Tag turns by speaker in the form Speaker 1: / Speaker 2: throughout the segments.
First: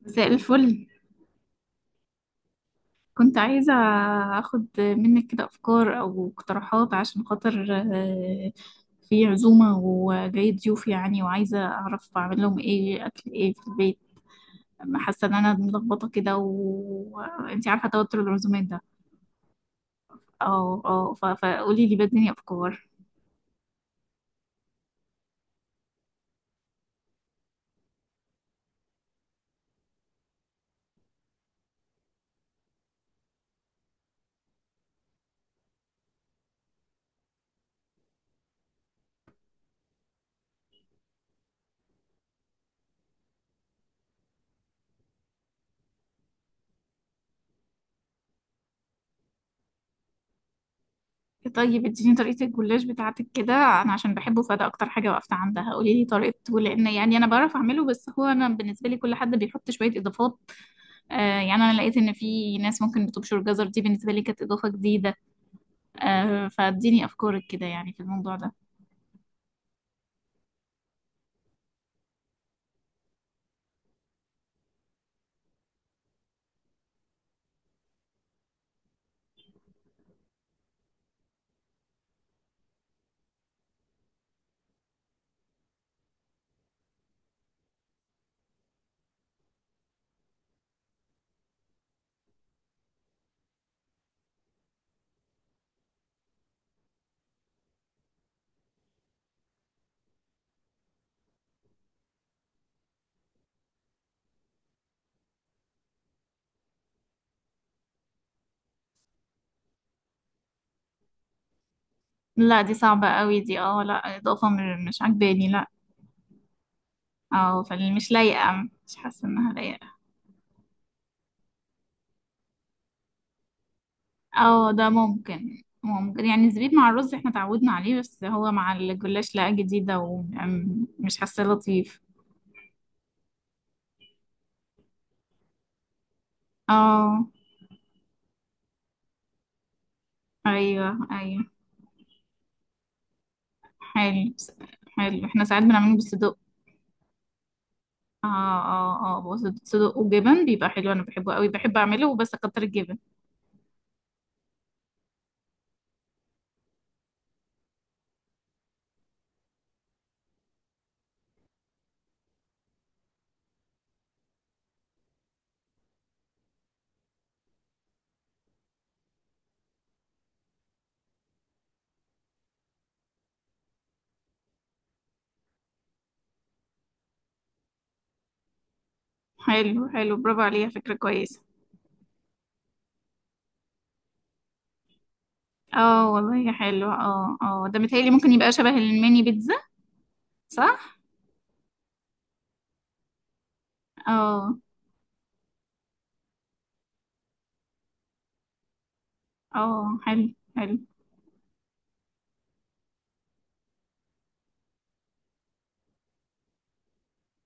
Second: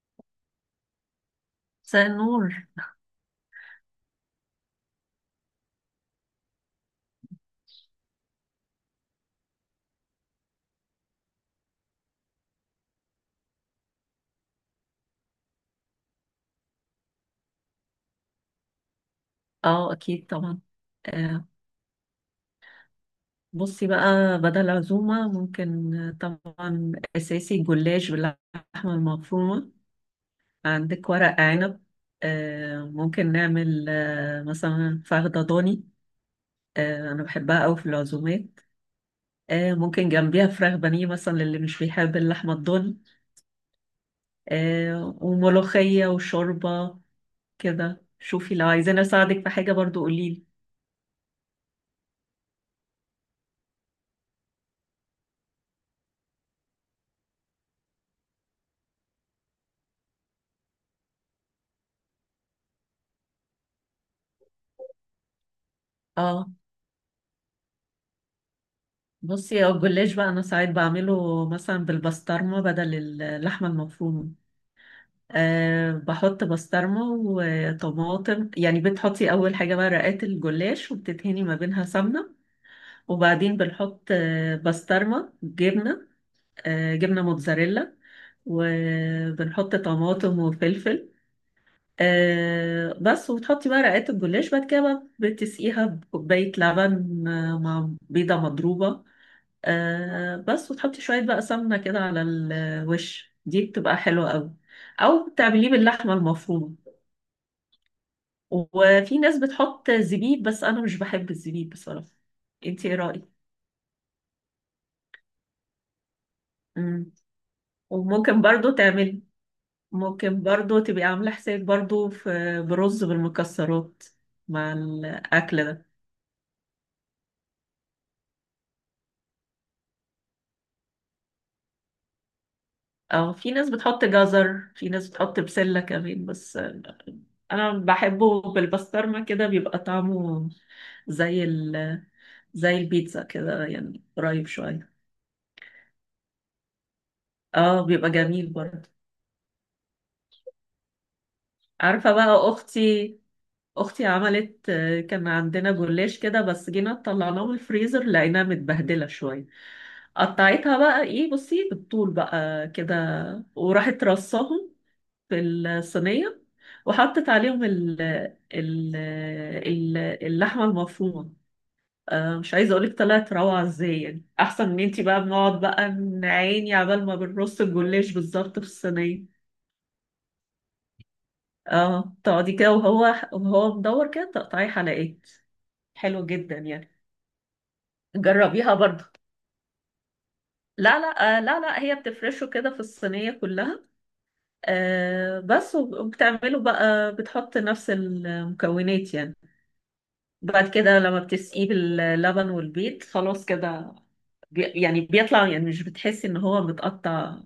Speaker 1: مساء الفل.
Speaker 2: مساء النور.
Speaker 1: كنت عايزة أخد منك كده أفكار أو اقتراحات عشان خاطر آه، في عزومة وجاي ضيوف، يعني وعايزة أعرف أعمل لهم إيه، أكل إيه في البيت. حاسة إن أنا ملخبطة كده، وأنتي عارفة توتر العزومات ده.
Speaker 2: اه اكيد طبعا.
Speaker 1: اه، اه،
Speaker 2: آه
Speaker 1: فقولي لي، بديني أفكار.
Speaker 2: بصي بقى، بدل عزومة ممكن، طبعا اساسي جلاش باللحمة المفرومة. عندك ورق عنب. ممكن نعمل مثلا فخدة ضاني. انا بحبها قوي في العزومات. ممكن جنبيها فراخ بانيه مثلا، للي مش بيحب اللحمة الضاني. وملوخية وشوربة. كده شوفي، لو عايزين اساعدك في حاجة برضو قوليلي.
Speaker 1: طيب اديني طريقة الجلاش بتاعتك كده، أنا عشان بحبه فده أكتر حاجة وقفت عندها. قولي لي طريقته، لأن يعني أنا بعرف أعمله، بس هو أنا بالنسبة لي كل حد بيحط شوية إضافات. آه، يعني أنا لقيت إن في ناس ممكن بتبشر جزر، دي بالنسبة لي كانت إضافة جديدة.
Speaker 2: اه
Speaker 1: فاديني أفكارك كده يعني في الموضوع ده.
Speaker 2: بصي، هو الجلاش بقى انا ساعات بعمله مثلا بالبسطرمه بدل اللحمه المفرومه. بحط بسطرمه وطماطم، يعني بتحطي اول حاجه بقى رقات الجلاش وبتدهني ما بينها سمنه، وبعدين بنحط بسطرمه، جبنه. جبنه موتزاريلا. وبنحط طماطم وفلفل. بس. وبتحطي بقى رقات الجلاش بعد كده بقى، بتسقيها بكوبايه لبن مع بيضه مضروبه. بس. وتحطي شوية بقى سمنة كده على الوش، دي بتبقى حلوة قوي. أو تعمليه باللحمة المفرومة. وفي ناس بتحط زبيب، بس أنا مش بحب الزبيب بصراحة.
Speaker 1: لا، دي
Speaker 2: انتي ايه
Speaker 1: صعبة
Speaker 2: رأيك؟
Speaker 1: قوي دي. اه، لا، إضافة مش عجباني، لا.
Speaker 2: مم.
Speaker 1: اه، فمش
Speaker 2: وممكن
Speaker 1: لايقة،
Speaker 2: برضو
Speaker 1: مش
Speaker 2: تعملي،
Speaker 1: حاسة إنها لايقة.
Speaker 2: ممكن برضو تبقي عاملة حساب برضو في برز بالمكسرات
Speaker 1: اه،
Speaker 2: مع
Speaker 1: ده ممكن
Speaker 2: الأكل ده.
Speaker 1: ممكن يعني. الزبيب مع الرز احنا تعودنا عليه، بس هو مع الجلاش لا، جديدة ومش حاسة لطيف.
Speaker 2: أو في ناس بتحط جزر، في ناس بتحط بسلة كمان. بس
Speaker 1: اه،
Speaker 2: أنا بحبه بالبسطرمة كده، بيبقى طعمه
Speaker 1: ايوه، ايوه.
Speaker 2: زي زي البيتزا كده يعني،
Speaker 1: حلو،
Speaker 2: قريب شوية.
Speaker 1: حلو. احنا ساعات بنعمله بالصدق.
Speaker 2: اه بيبقى
Speaker 1: اه،
Speaker 2: جميل برضه.
Speaker 1: اه، اه. بص، صدق وجبن بيبقى حلو، انا بحبه قوي. بحب اعمله،
Speaker 2: عارفة
Speaker 1: وبس
Speaker 2: بقى
Speaker 1: اكتر الجبن.
Speaker 2: أختي، أختي عملت، كان عندنا جلاش كده، بس جينا طلعناه من الفريزر لقيناها متبهدلة شوية. قطعتها بقى ايه، بصي بالطول بقى كده، وراحت رصاهم في الصينية، وحطت عليهم ال ال- اللحمة المفرومة. مش عايزه اقولك طلعت روعه ازاي، يعني احسن من، انتي بقى بنقعد بقى نعاني عبال ما بنرص الجلاش بالظبط في الصينيه.
Speaker 1: حلو، حلو، برافو عليها، فكرة كويسة.
Speaker 2: اه تقعدي كده، وهو وهو مدور كده تقطعي حلقات.
Speaker 1: اه،
Speaker 2: حلو
Speaker 1: والله يا
Speaker 2: جدا
Speaker 1: حلو.
Speaker 2: يعني.
Speaker 1: اه، اه، ده متهيألي ممكن يبقى شبه
Speaker 2: جربيها برضه.
Speaker 1: الميني بيتزا.
Speaker 2: لا
Speaker 1: صح.
Speaker 2: لا، لا لا، هي بتفرشه كده في الصينيه كلها.
Speaker 1: اه،
Speaker 2: بس وبتعمله بقى، بتحط نفس المكونات يعني.
Speaker 1: اه، حلو،
Speaker 2: بعد
Speaker 1: حلو،
Speaker 2: كده لما بتسقيه باللبن والبيض خلاص كده. يعني بيطلع، يعني مش بتحسي ان هو متقطع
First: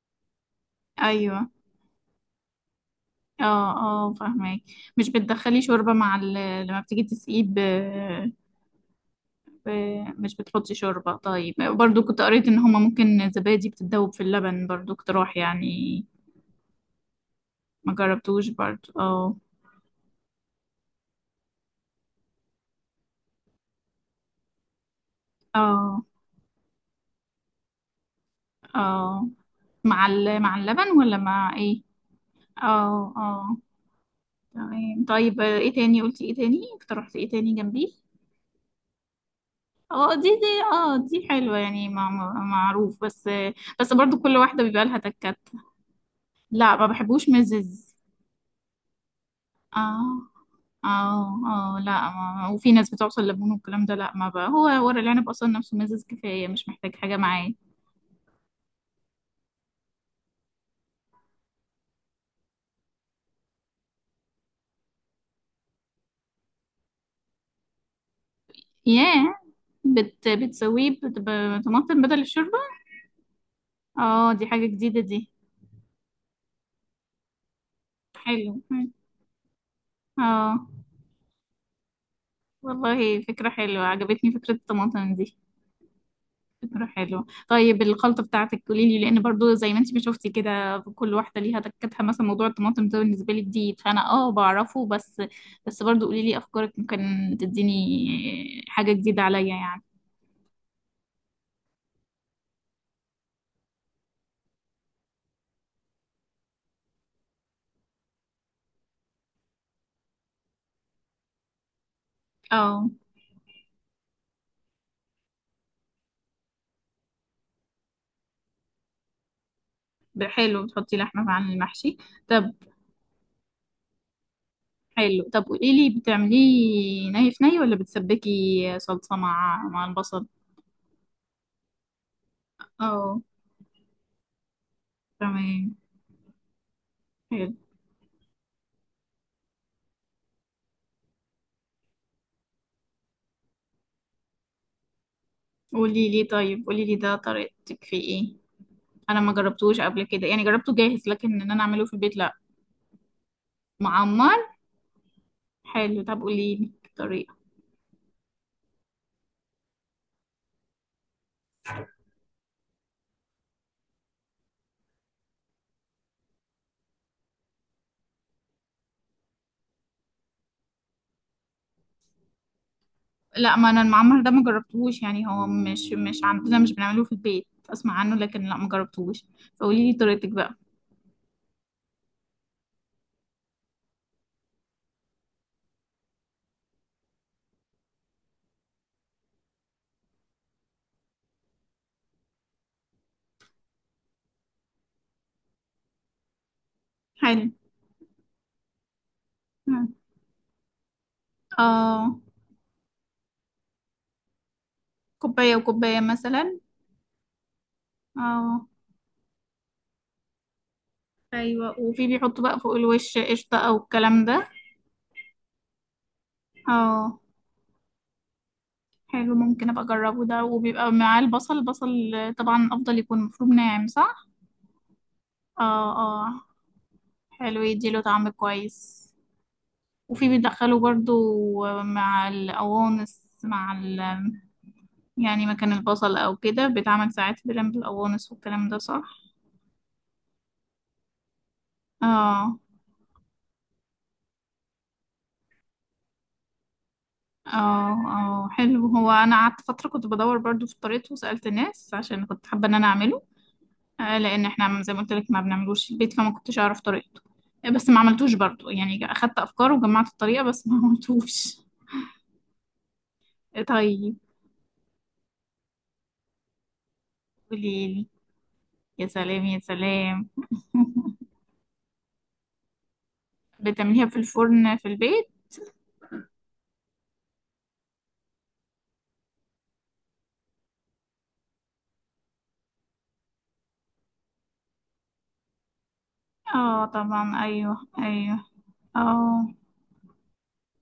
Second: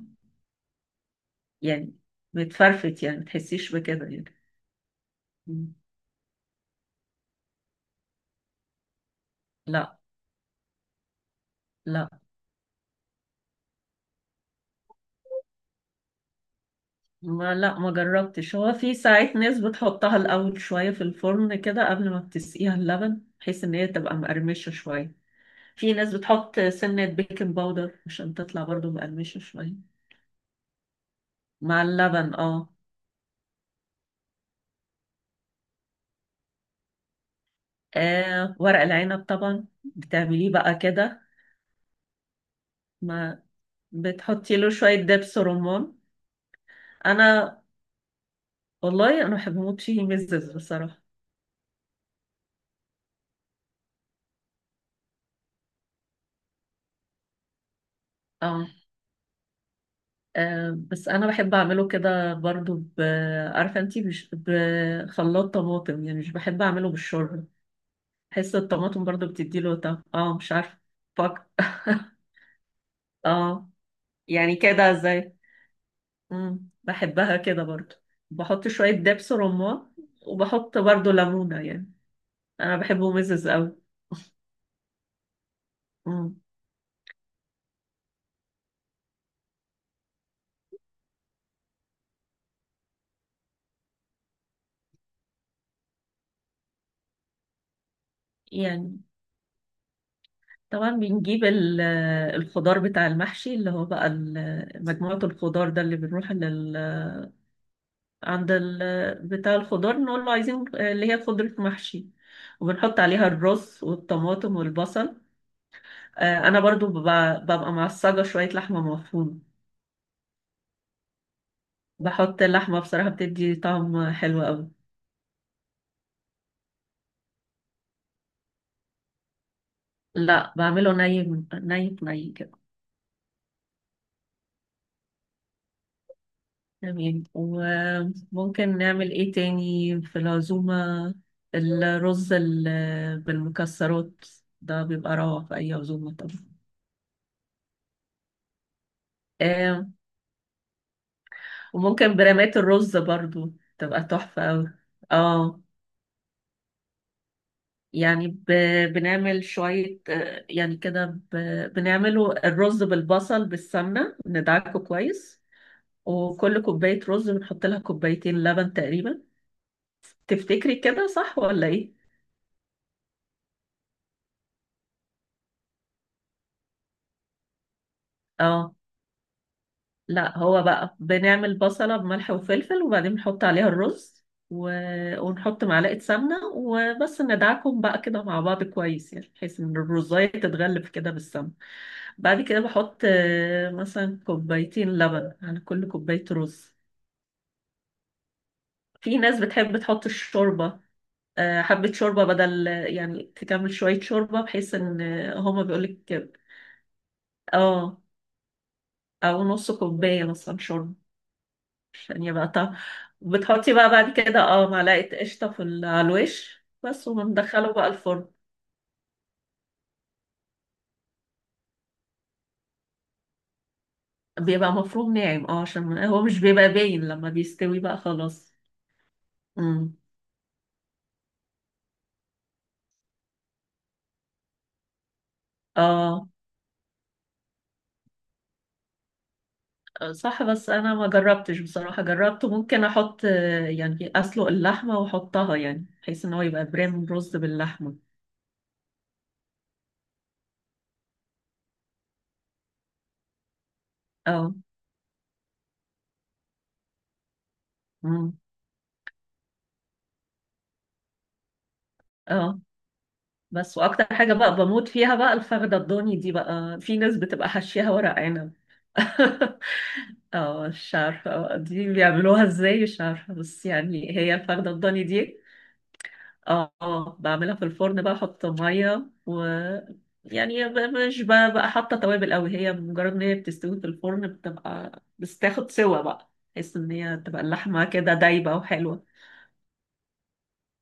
Speaker 1: ايوه.
Speaker 2: يعني. متفرفت يعني،
Speaker 1: اه،
Speaker 2: متحسيش بكده
Speaker 1: اه،
Speaker 2: يعني.
Speaker 1: فاهمك. مش بتدخلي
Speaker 2: مم.
Speaker 1: شوربة لما بتيجي تسقيه ب...
Speaker 2: لا.
Speaker 1: مش بتحطي شوربة؟ طيب، برضو
Speaker 2: لا
Speaker 1: كنت قريت ان هما ممكن الزبادي بتتذوب في اللبن، برضو اقتراح يعني.
Speaker 2: ما
Speaker 1: ما جربتوش
Speaker 2: جربتش. هو
Speaker 1: برضو.
Speaker 2: في
Speaker 1: اه،
Speaker 2: ساعات ناس بتحطها الأول شوية في الفرن كده قبل ما بتسقيها اللبن، بحيث إن هي تبقى مقرمشة شوية. في
Speaker 1: اه،
Speaker 2: ناس بتحط سنة بيكنج باودر عشان تطلع برضو
Speaker 1: اه،
Speaker 2: مقرمشة شوية.
Speaker 1: مع اللبن ولا مع ايه؟
Speaker 2: مع اللبن اه.
Speaker 1: اه، اه، تمام. طيب ايه تاني قلتي؟ ايه تاني اقترحتي؟ ايه تاني جنبيه؟
Speaker 2: ورق العنب طبعا
Speaker 1: اه، دي.
Speaker 2: بتعمليه بقى
Speaker 1: اه،
Speaker 2: كده.
Speaker 1: دي حلوة يعني، معروف بس.
Speaker 2: ما
Speaker 1: بس برضو كل
Speaker 2: بتحطي
Speaker 1: واحدة
Speaker 2: له
Speaker 1: بيبقى
Speaker 2: شوية
Speaker 1: لها تكات.
Speaker 2: دبس رمان.
Speaker 1: لا، ما بحبوش
Speaker 2: أنا،
Speaker 1: مزز.
Speaker 2: والله أنا بحب أموت
Speaker 1: اه،
Speaker 2: فيه مزز بصراحة.
Speaker 1: اه، اه، لا. ما... وفي ناس بتعصر ليمون والكلام ده، لا ما بقى. هو ورق العنب اصلا نفسه مزز كفاية، مش محتاج حاجة معاه.
Speaker 2: اه بس انا بحب اعمله كده برضو عارفه انتي، بخلاط طماطم يعني. مش بحب اعمله بالشوربه. بحس الطماطم برضو
Speaker 1: ياه،
Speaker 2: بتديله طعم، اه مش عارفه.
Speaker 1: بتسويه
Speaker 2: فك
Speaker 1: بطماطم بدل الشوربة؟
Speaker 2: اه
Speaker 1: اه، دي
Speaker 2: يعني
Speaker 1: حاجة
Speaker 2: كده
Speaker 1: جديدة دي.
Speaker 2: زي، مم. بحبها كده برضو.
Speaker 1: حلو،
Speaker 2: بحط
Speaker 1: حلو.
Speaker 2: شويه دبس رمان،
Speaker 1: اه،
Speaker 2: وبحط برضو ليمونه يعني. انا بحبه
Speaker 1: والله
Speaker 2: مزز
Speaker 1: فكرة حلوة،
Speaker 2: قوي.
Speaker 1: عجبتني فكرة الطماطم دي.
Speaker 2: مم.
Speaker 1: فكرة حلوة. طيب الخلطة بتاعتك قولي لي، لأن برضو زي ما انت ما شفتي كده، كل واحدة ليها تكتها. مثلا موضوع الطماطم ده بالنسبة لي جديد، فأنا بعرفه بس. بس برضو قولي لي أفكارك، ممكن تديني حاجة
Speaker 2: يعني
Speaker 1: جديدة عليا يعني.
Speaker 2: طبعا بنجيب الخضار بتاع المحشي، اللي هو بقى مجموعه الخضار ده، اللي بنروح لل، عند بتاع الخضار، نقول له عايزين، اللي هي خضرة محشي.
Speaker 1: اه،
Speaker 2: وبنحط عليها الرز والطماطم والبصل. انا برضو ببقى معصجة شوية لحمة مفرومة.
Speaker 1: حلو، بتحطي لحمة عن المحشي؟
Speaker 2: بحط
Speaker 1: طب
Speaker 2: اللحمة بصراحة بتدي طعم حلو قوي.
Speaker 1: حلو. طب قولي لي، بتعمليه ني في ني ولا بتسبكي صلصة مع البصل؟
Speaker 2: لا بعمله ني من- ني ني كده.
Speaker 1: اه، تمام.
Speaker 2: تمام.
Speaker 1: حلو،
Speaker 2: وممكن نعمل ايه تاني في العزومة. الرز بالمكسرات ده بيبقى روعة في أي
Speaker 1: قولي
Speaker 2: عزومة.
Speaker 1: لي طيب، قولي لي ده طريقتك فيه ايه. انا ما جربتوش
Speaker 2: طبعا.
Speaker 1: قبل كده يعني، جربته جاهز، لكن ان انا اعمله في
Speaker 2: وممكن
Speaker 1: البيت لا.
Speaker 2: برامات الرز برضو تبقى
Speaker 1: معمر.
Speaker 2: تحفة أوي. اه
Speaker 1: حلو، طب قولي لي الطريقه.
Speaker 2: يعني بنعمل شوية، يعني كده بنعمله الرز بالبصل بالسمنة، ندعكه كويس. وكل كوباية رز بنحط لها كوبايتين لبن تقريبا. تفتكري كده صح ولا ايه؟
Speaker 1: لا، ما انا المعمر ده ما جربتوش يعني، هو مش عندنا، مش بنعمله في البيت، اسمع عنه لكن لا، ما
Speaker 2: اه
Speaker 1: جربتوش. فقولي لي طريقتك
Speaker 2: لا،
Speaker 1: بقى.
Speaker 2: هو بقى بنعمل بصلة بملح وفلفل، وبعدين بنحط عليها الرز، و... ونحط معلقة سمنة وبس، ندعكم بقى كده مع بعض كويس يعني، بحيث ان الرزاية تتغلف كده بالسمنة. بعد كده بحط مثلا كوبايتين لبن على كل كوباية رز.
Speaker 1: حلو.
Speaker 2: في ناس بتحب تحط الشوربة، حبة
Speaker 1: اه،
Speaker 2: شوربة بدل، يعني تكمل شوية شوربة بحيث ان،
Speaker 1: كوبايه
Speaker 2: هما
Speaker 1: وكوبايه
Speaker 2: بيقولك
Speaker 1: مثلا.
Speaker 2: اه،
Speaker 1: اه،
Speaker 2: او نص كوباية مثلا شوربة،
Speaker 1: ايوه. وفي
Speaker 2: عشان
Speaker 1: بيحطوا
Speaker 2: يبقى
Speaker 1: بقى فوق
Speaker 2: طعم.
Speaker 1: الوش قشطه
Speaker 2: بتحطي
Speaker 1: او
Speaker 2: بقى بعد
Speaker 1: الكلام
Speaker 2: كده
Speaker 1: ده.
Speaker 2: اه معلقة قشطة في على الوش بس،
Speaker 1: اه،
Speaker 2: ومندخله بقى الفرن.
Speaker 1: حلو، ممكن ابقى اجربه ده. وبيبقى معاه البصل. البصل طبعا افضل يكون مفروم ناعم، صح؟
Speaker 2: بيبقى مفروم ناعم اه،
Speaker 1: اه،
Speaker 2: عشان هو مش
Speaker 1: اه،
Speaker 2: بيبقى باين لما
Speaker 1: حلو،
Speaker 2: بيستوي بقى
Speaker 1: يديله طعم
Speaker 2: خلاص.
Speaker 1: كويس.
Speaker 2: امم.
Speaker 1: وفي بيدخله برضو، مع القوانص، مع ال يعني مكان البصل
Speaker 2: اه
Speaker 1: او كده، بيتعمل ساعات بلم بالقوانص والكلام ده، صح؟
Speaker 2: صح، بس انا ما جربتش بصراحة. جربت
Speaker 1: اه،
Speaker 2: ممكن احط، يعني اسلق اللحمة واحطها، يعني بحيث ان هو يبقى بريم رز
Speaker 1: اه،
Speaker 2: باللحمة.
Speaker 1: اه، حلو. هو انا قعدت فترة كنت بدور برضو في طريقته، وسألت الناس عشان كنت حابة ان انا اعمله، لان
Speaker 2: اه.
Speaker 1: احنا زي ما قلت لك ما بنعملوش في البيت، فما كنتش اعرف طريقته. بس ما
Speaker 2: امم.
Speaker 1: عملتوش برضو يعني، اخدت افكار وجمعت الطريقه بس ما عملتوش.
Speaker 2: اه بس، واكتر
Speaker 1: طيب
Speaker 2: حاجة بقى بموت فيها بقى الفخدة الضاني دي، بقى في ناس بتبقى
Speaker 1: قولي
Speaker 2: حشيها
Speaker 1: لي.
Speaker 2: ورق عنب.
Speaker 1: يا سلام، يا سلام.
Speaker 2: اه مش عارفة بقى دي بيعملوها ازاي، مش عارفة، بس
Speaker 1: بتعمليها
Speaker 2: يعني
Speaker 1: في
Speaker 2: هي الفخدة
Speaker 1: الفرن في
Speaker 2: الضاني
Speaker 1: البيت؟
Speaker 2: دي. اه بعملها في الفرن بقى، احط مية و، مش بقى حاطة توابل قوي، هي مجرد ان هي بتستوي في الفرن بتبقى بس تاخد سوا بقى، بحيث
Speaker 1: اه،
Speaker 2: ان هي
Speaker 1: طبعا،
Speaker 2: تبقى
Speaker 1: ايوه،
Speaker 2: اللحمة كده
Speaker 1: ايوه.
Speaker 2: دايبة وحلوة.
Speaker 1: اه،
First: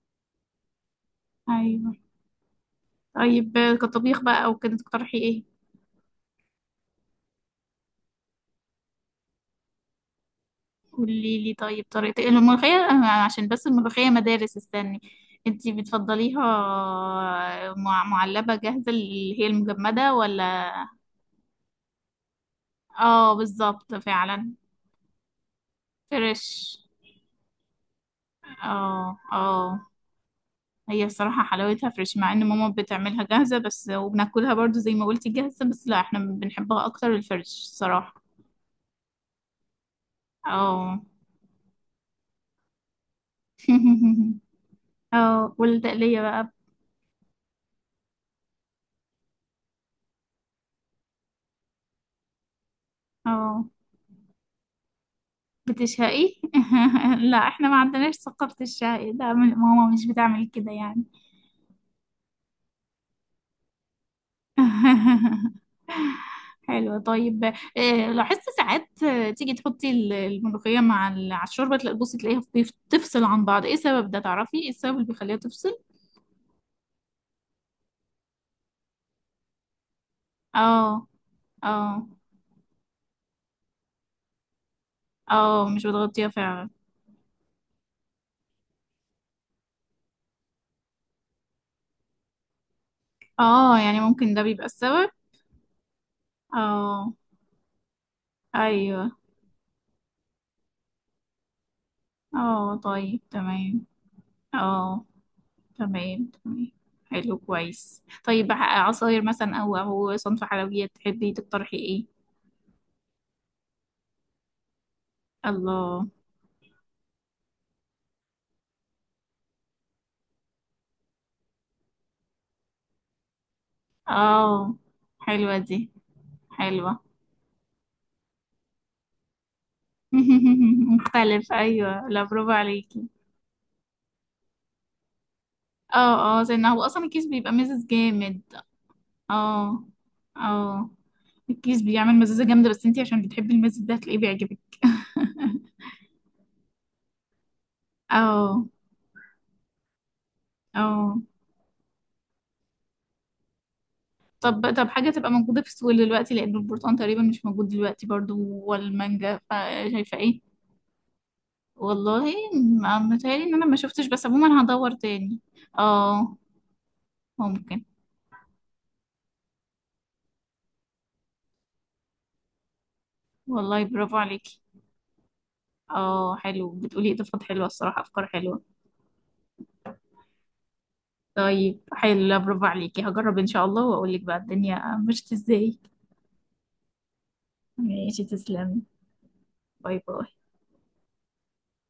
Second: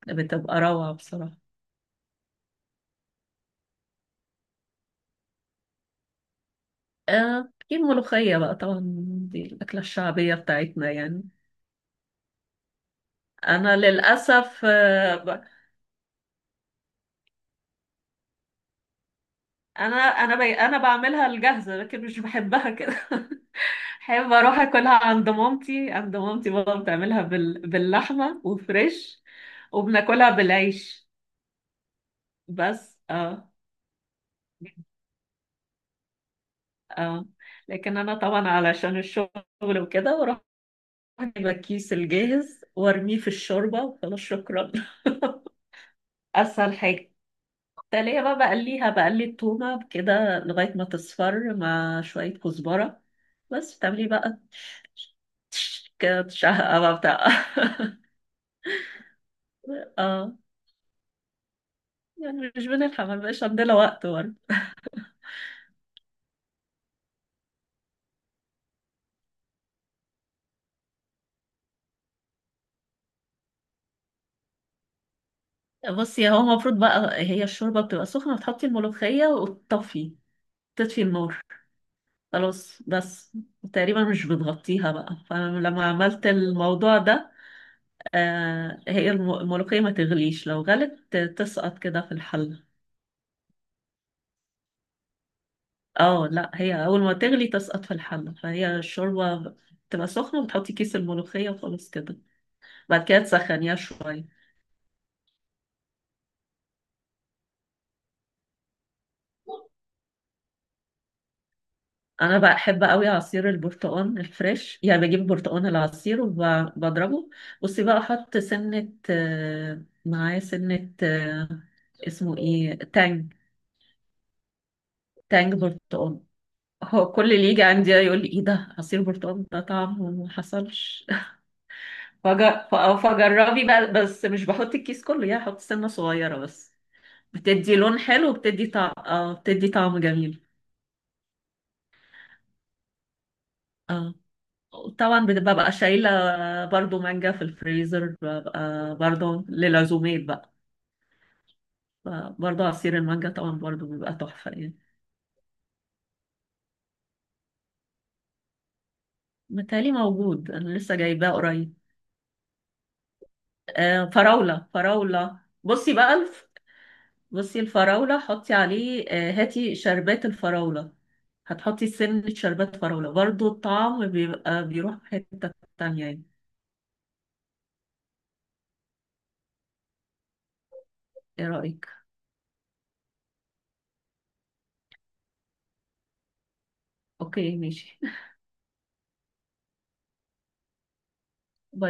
Speaker 2: بتبقى روعة بصراحة.
Speaker 1: ايوه. طيب كطبيخ بقى او كده تقترحي ايه؟
Speaker 2: في الملوخية بقى طبعا، دي الأكلة الشعبية بتاعتنا يعني.
Speaker 1: قولي لي طيب، طريقه إيه؟ الملوخيه، عشان بس
Speaker 2: أنا
Speaker 1: الملوخيه مدارس،
Speaker 2: للأسف
Speaker 1: استني. انتي بتفضليها معلبه جاهزه، اللي هي
Speaker 2: أنا
Speaker 1: المجمده،
Speaker 2: أنا بي
Speaker 1: ولا؟
Speaker 2: أنا بعملها الجاهزة، لكن مش بحبها كده
Speaker 1: اه، بالظبط
Speaker 2: بحب
Speaker 1: فعلا.
Speaker 2: أروح أكلها عند مامتي، عند مامتي بابا
Speaker 1: فريش.
Speaker 2: بتعملها باللحمة
Speaker 1: اه،
Speaker 2: وفريش.
Speaker 1: اه.
Speaker 2: وبناكلها
Speaker 1: هي
Speaker 2: بالعيش.
Speaker 1: الصراحة حلاوتها فريش، مع ان ماما
Speaker 2: بس
Speaker 1: بتعملها
Speaker 2: اه.
Speaker 1: جاهزة بس وبناكلها برضو زي ما قلتي جاهزة بس. لا، احنا بنحبها اكتر
Speaker 2: اه
Speaker 1: الفريش.
Speaker 2: لكن أنا
Speaker 1: صراحة.
Speaker 2: طبعا علشان الشغل وكده بروح
Speaker 1: اه.
Speaker 2: أجيب الكيس الجاهز وأرميه في الشوربة وخلاص شكرا.
Speaker 1: اه، والتقلية بقى؟
Speaker 2: أسهل حاجة. تلاقيها بقى بقليها، بقلي التومة كده لغاية ما تصفر مع شوية كزبرة.
Speaker 1: اه،
Speaker 2: بس بتعملي بقى كده
Speaker 1: بتشهقي؟
Speaker 2: تشهقة بقى بتاع
Speaker 1: لا، احنا ما عندناش ثقافة الشهي ده، ماما مش
Speaker 2: اه
Speaker 1: بتعمل كده يعني.
Speaker 2: يعني مش بنلحق، ما بقاش عندنا وقت برضه.
Speaker 1: حلو، طيب لاحظت ساعات تيجي تحطي الملوخية على الشوربة، تلاقي، بصي، تلاقيها تفصل عن بعض، ايه السبب ده، تعرفي ايه السبب اللي بيخليها تفصل؟
Speaker 2: بصي، هو المفروض بقى هي الشوربة بتبقى سخنة، بتحطي الملوخية وتطفي، تطفي
Speaker 1: اه،
Speaker 2: النار
Speaker 1: اه،
Speaker 2: خلاص بس. تقريبا مش بتغطيها بقى،
Speaker 1: اه، مش
Speaker 2: فلما عملت
Speaker 1: بتغطيها فعلا.
Speaker 2: الموضوع ده، آه هي الملوخية ما تغليش، لو غلت تسقط كده في الحل.
Speaker 1: اه، يعني ممكن ده بيبقى السبب.
Speaker 2: اه لا هي اول
Speaker 1: اه،
Speaker 2: ما تغلي تسقط في الحله، فهي
Speaker 1: ايوه.
Speaker 2: الشوربه تبقى سخنه وتحطي كيس الملوخيه وخلاص كده.
Speaker 1: اه،
Speaker 2: بعد كده
Speaker 1: طيب،
Speaker 2: تسخنيها
Speaker 1: تمام.
Speaker 2: شويه.
Speaker 1: اه، تمام، تمام. حلو، كويس. طيب عصاير مثلا او صنف حلويات، تحبي تقترحي ايه؟
Speaker 2: انا بحب قوي عصير البرتقال الفريش، يعني بجيب برتقال
Speaker 1: الله.
Speaker 2: العصير وبضربه. بصي بقى احط سنه معاه سنه اسمه ايه، تانج.
Speaker 1: اه،
Speaker 2: تانج
Speaker 1: حلوة دي.
Speaker 2: برتقال.
Speaker 1: حلوة.
Speaker 2: هو كل اللي يجي عندي يقول لي ايه ده، عصير برتقال ده طعمه ما حصلش.
Speaker 1: مختلف، ايوه. لا، برافو
Speaker 2: فج-
Speaker 1: عليكي.
Speaker 2: ف- فجربي بقى، بس مش بحط الكيس كله، يعني احط سنه صغيره
Speaker 1: اه، اه، زي
Speaker 2: بس.
Speaker 1: هو اصلا الكيس بيبقى
Speaker 2: بتدي
Speaker 1: مزز
Speaker 2: لون حلو
Speaker 1: جامد.
Speaker 2: وبتدي طعم، اه بتدي
Speaker 1: اه،
Speaker 2: طعم جميل.
Speaker 1: اه. الكيس بيعمل مزازة جامدة، بس انتي عشان بتحبي المزز ده
Speaker 2: اه
Speaker 1: هتلاقيه بيعجبك.
Speaker 2: طبعا ببقى شايلة برضو مانجا في الفريزر،
Speaker 1: اه،
Speaker 2: ببقى برضو للعزومات بقى.
Speaker 1: اه.
Speaker 2: برضو عصير المانجا طبعا برضو بيبقى تحفة
Speaker 1: طب
Speaker 2: يعني.
Speaker 1: طب حاجة تبقى موجودة في السوق دلوقتي، لأن البرتقال تقريبا مش موجود دلوقتي برضو والمانجا،
Speaker 2: متهيألي
Speaker 1: فشايفة ايه؟
Speaker 2: موجود، أنا لسه جايباه قريب.
Speaker 1: والله متهيألي ان انا ما
Speaker 2: آه
Speaker 1: شفتش، بس عموما
Speaker 2: فراولة،
Speaker 1: هدور تاني.
Speaker 2: فراولة بصي بقى
Speaker 1: اه،
Speaker 2: بصي
Speaker 1: ممكن.
Speaker 2: الفراولة، حطي عليه آه، هاتي شربات الفراولة. هتحطي سنة شربات فراولة، برضو
Speaker 1: والله،
Speaker 2: الطعم
Speaker 1: برافو عليكي.
Speaker 2: بيبقى بيروح في حتة تانية يعني.
Speaker 1: اه، حلو، بتقولي اضافات حلوه الصراحه، افكار حلوه.
Speaker 2: ايه
Speaker 1: طيب،
Speaker 2: رأيك؟
Speaker 1: حلو. لا، برافو عليكي، هجرب ان شاء الله واقول لك بقى الدنيا مشت ازاي.
Speaker 2: اوكي ماشي.
Speaker 1: ماشي، تسلمي. باي باي.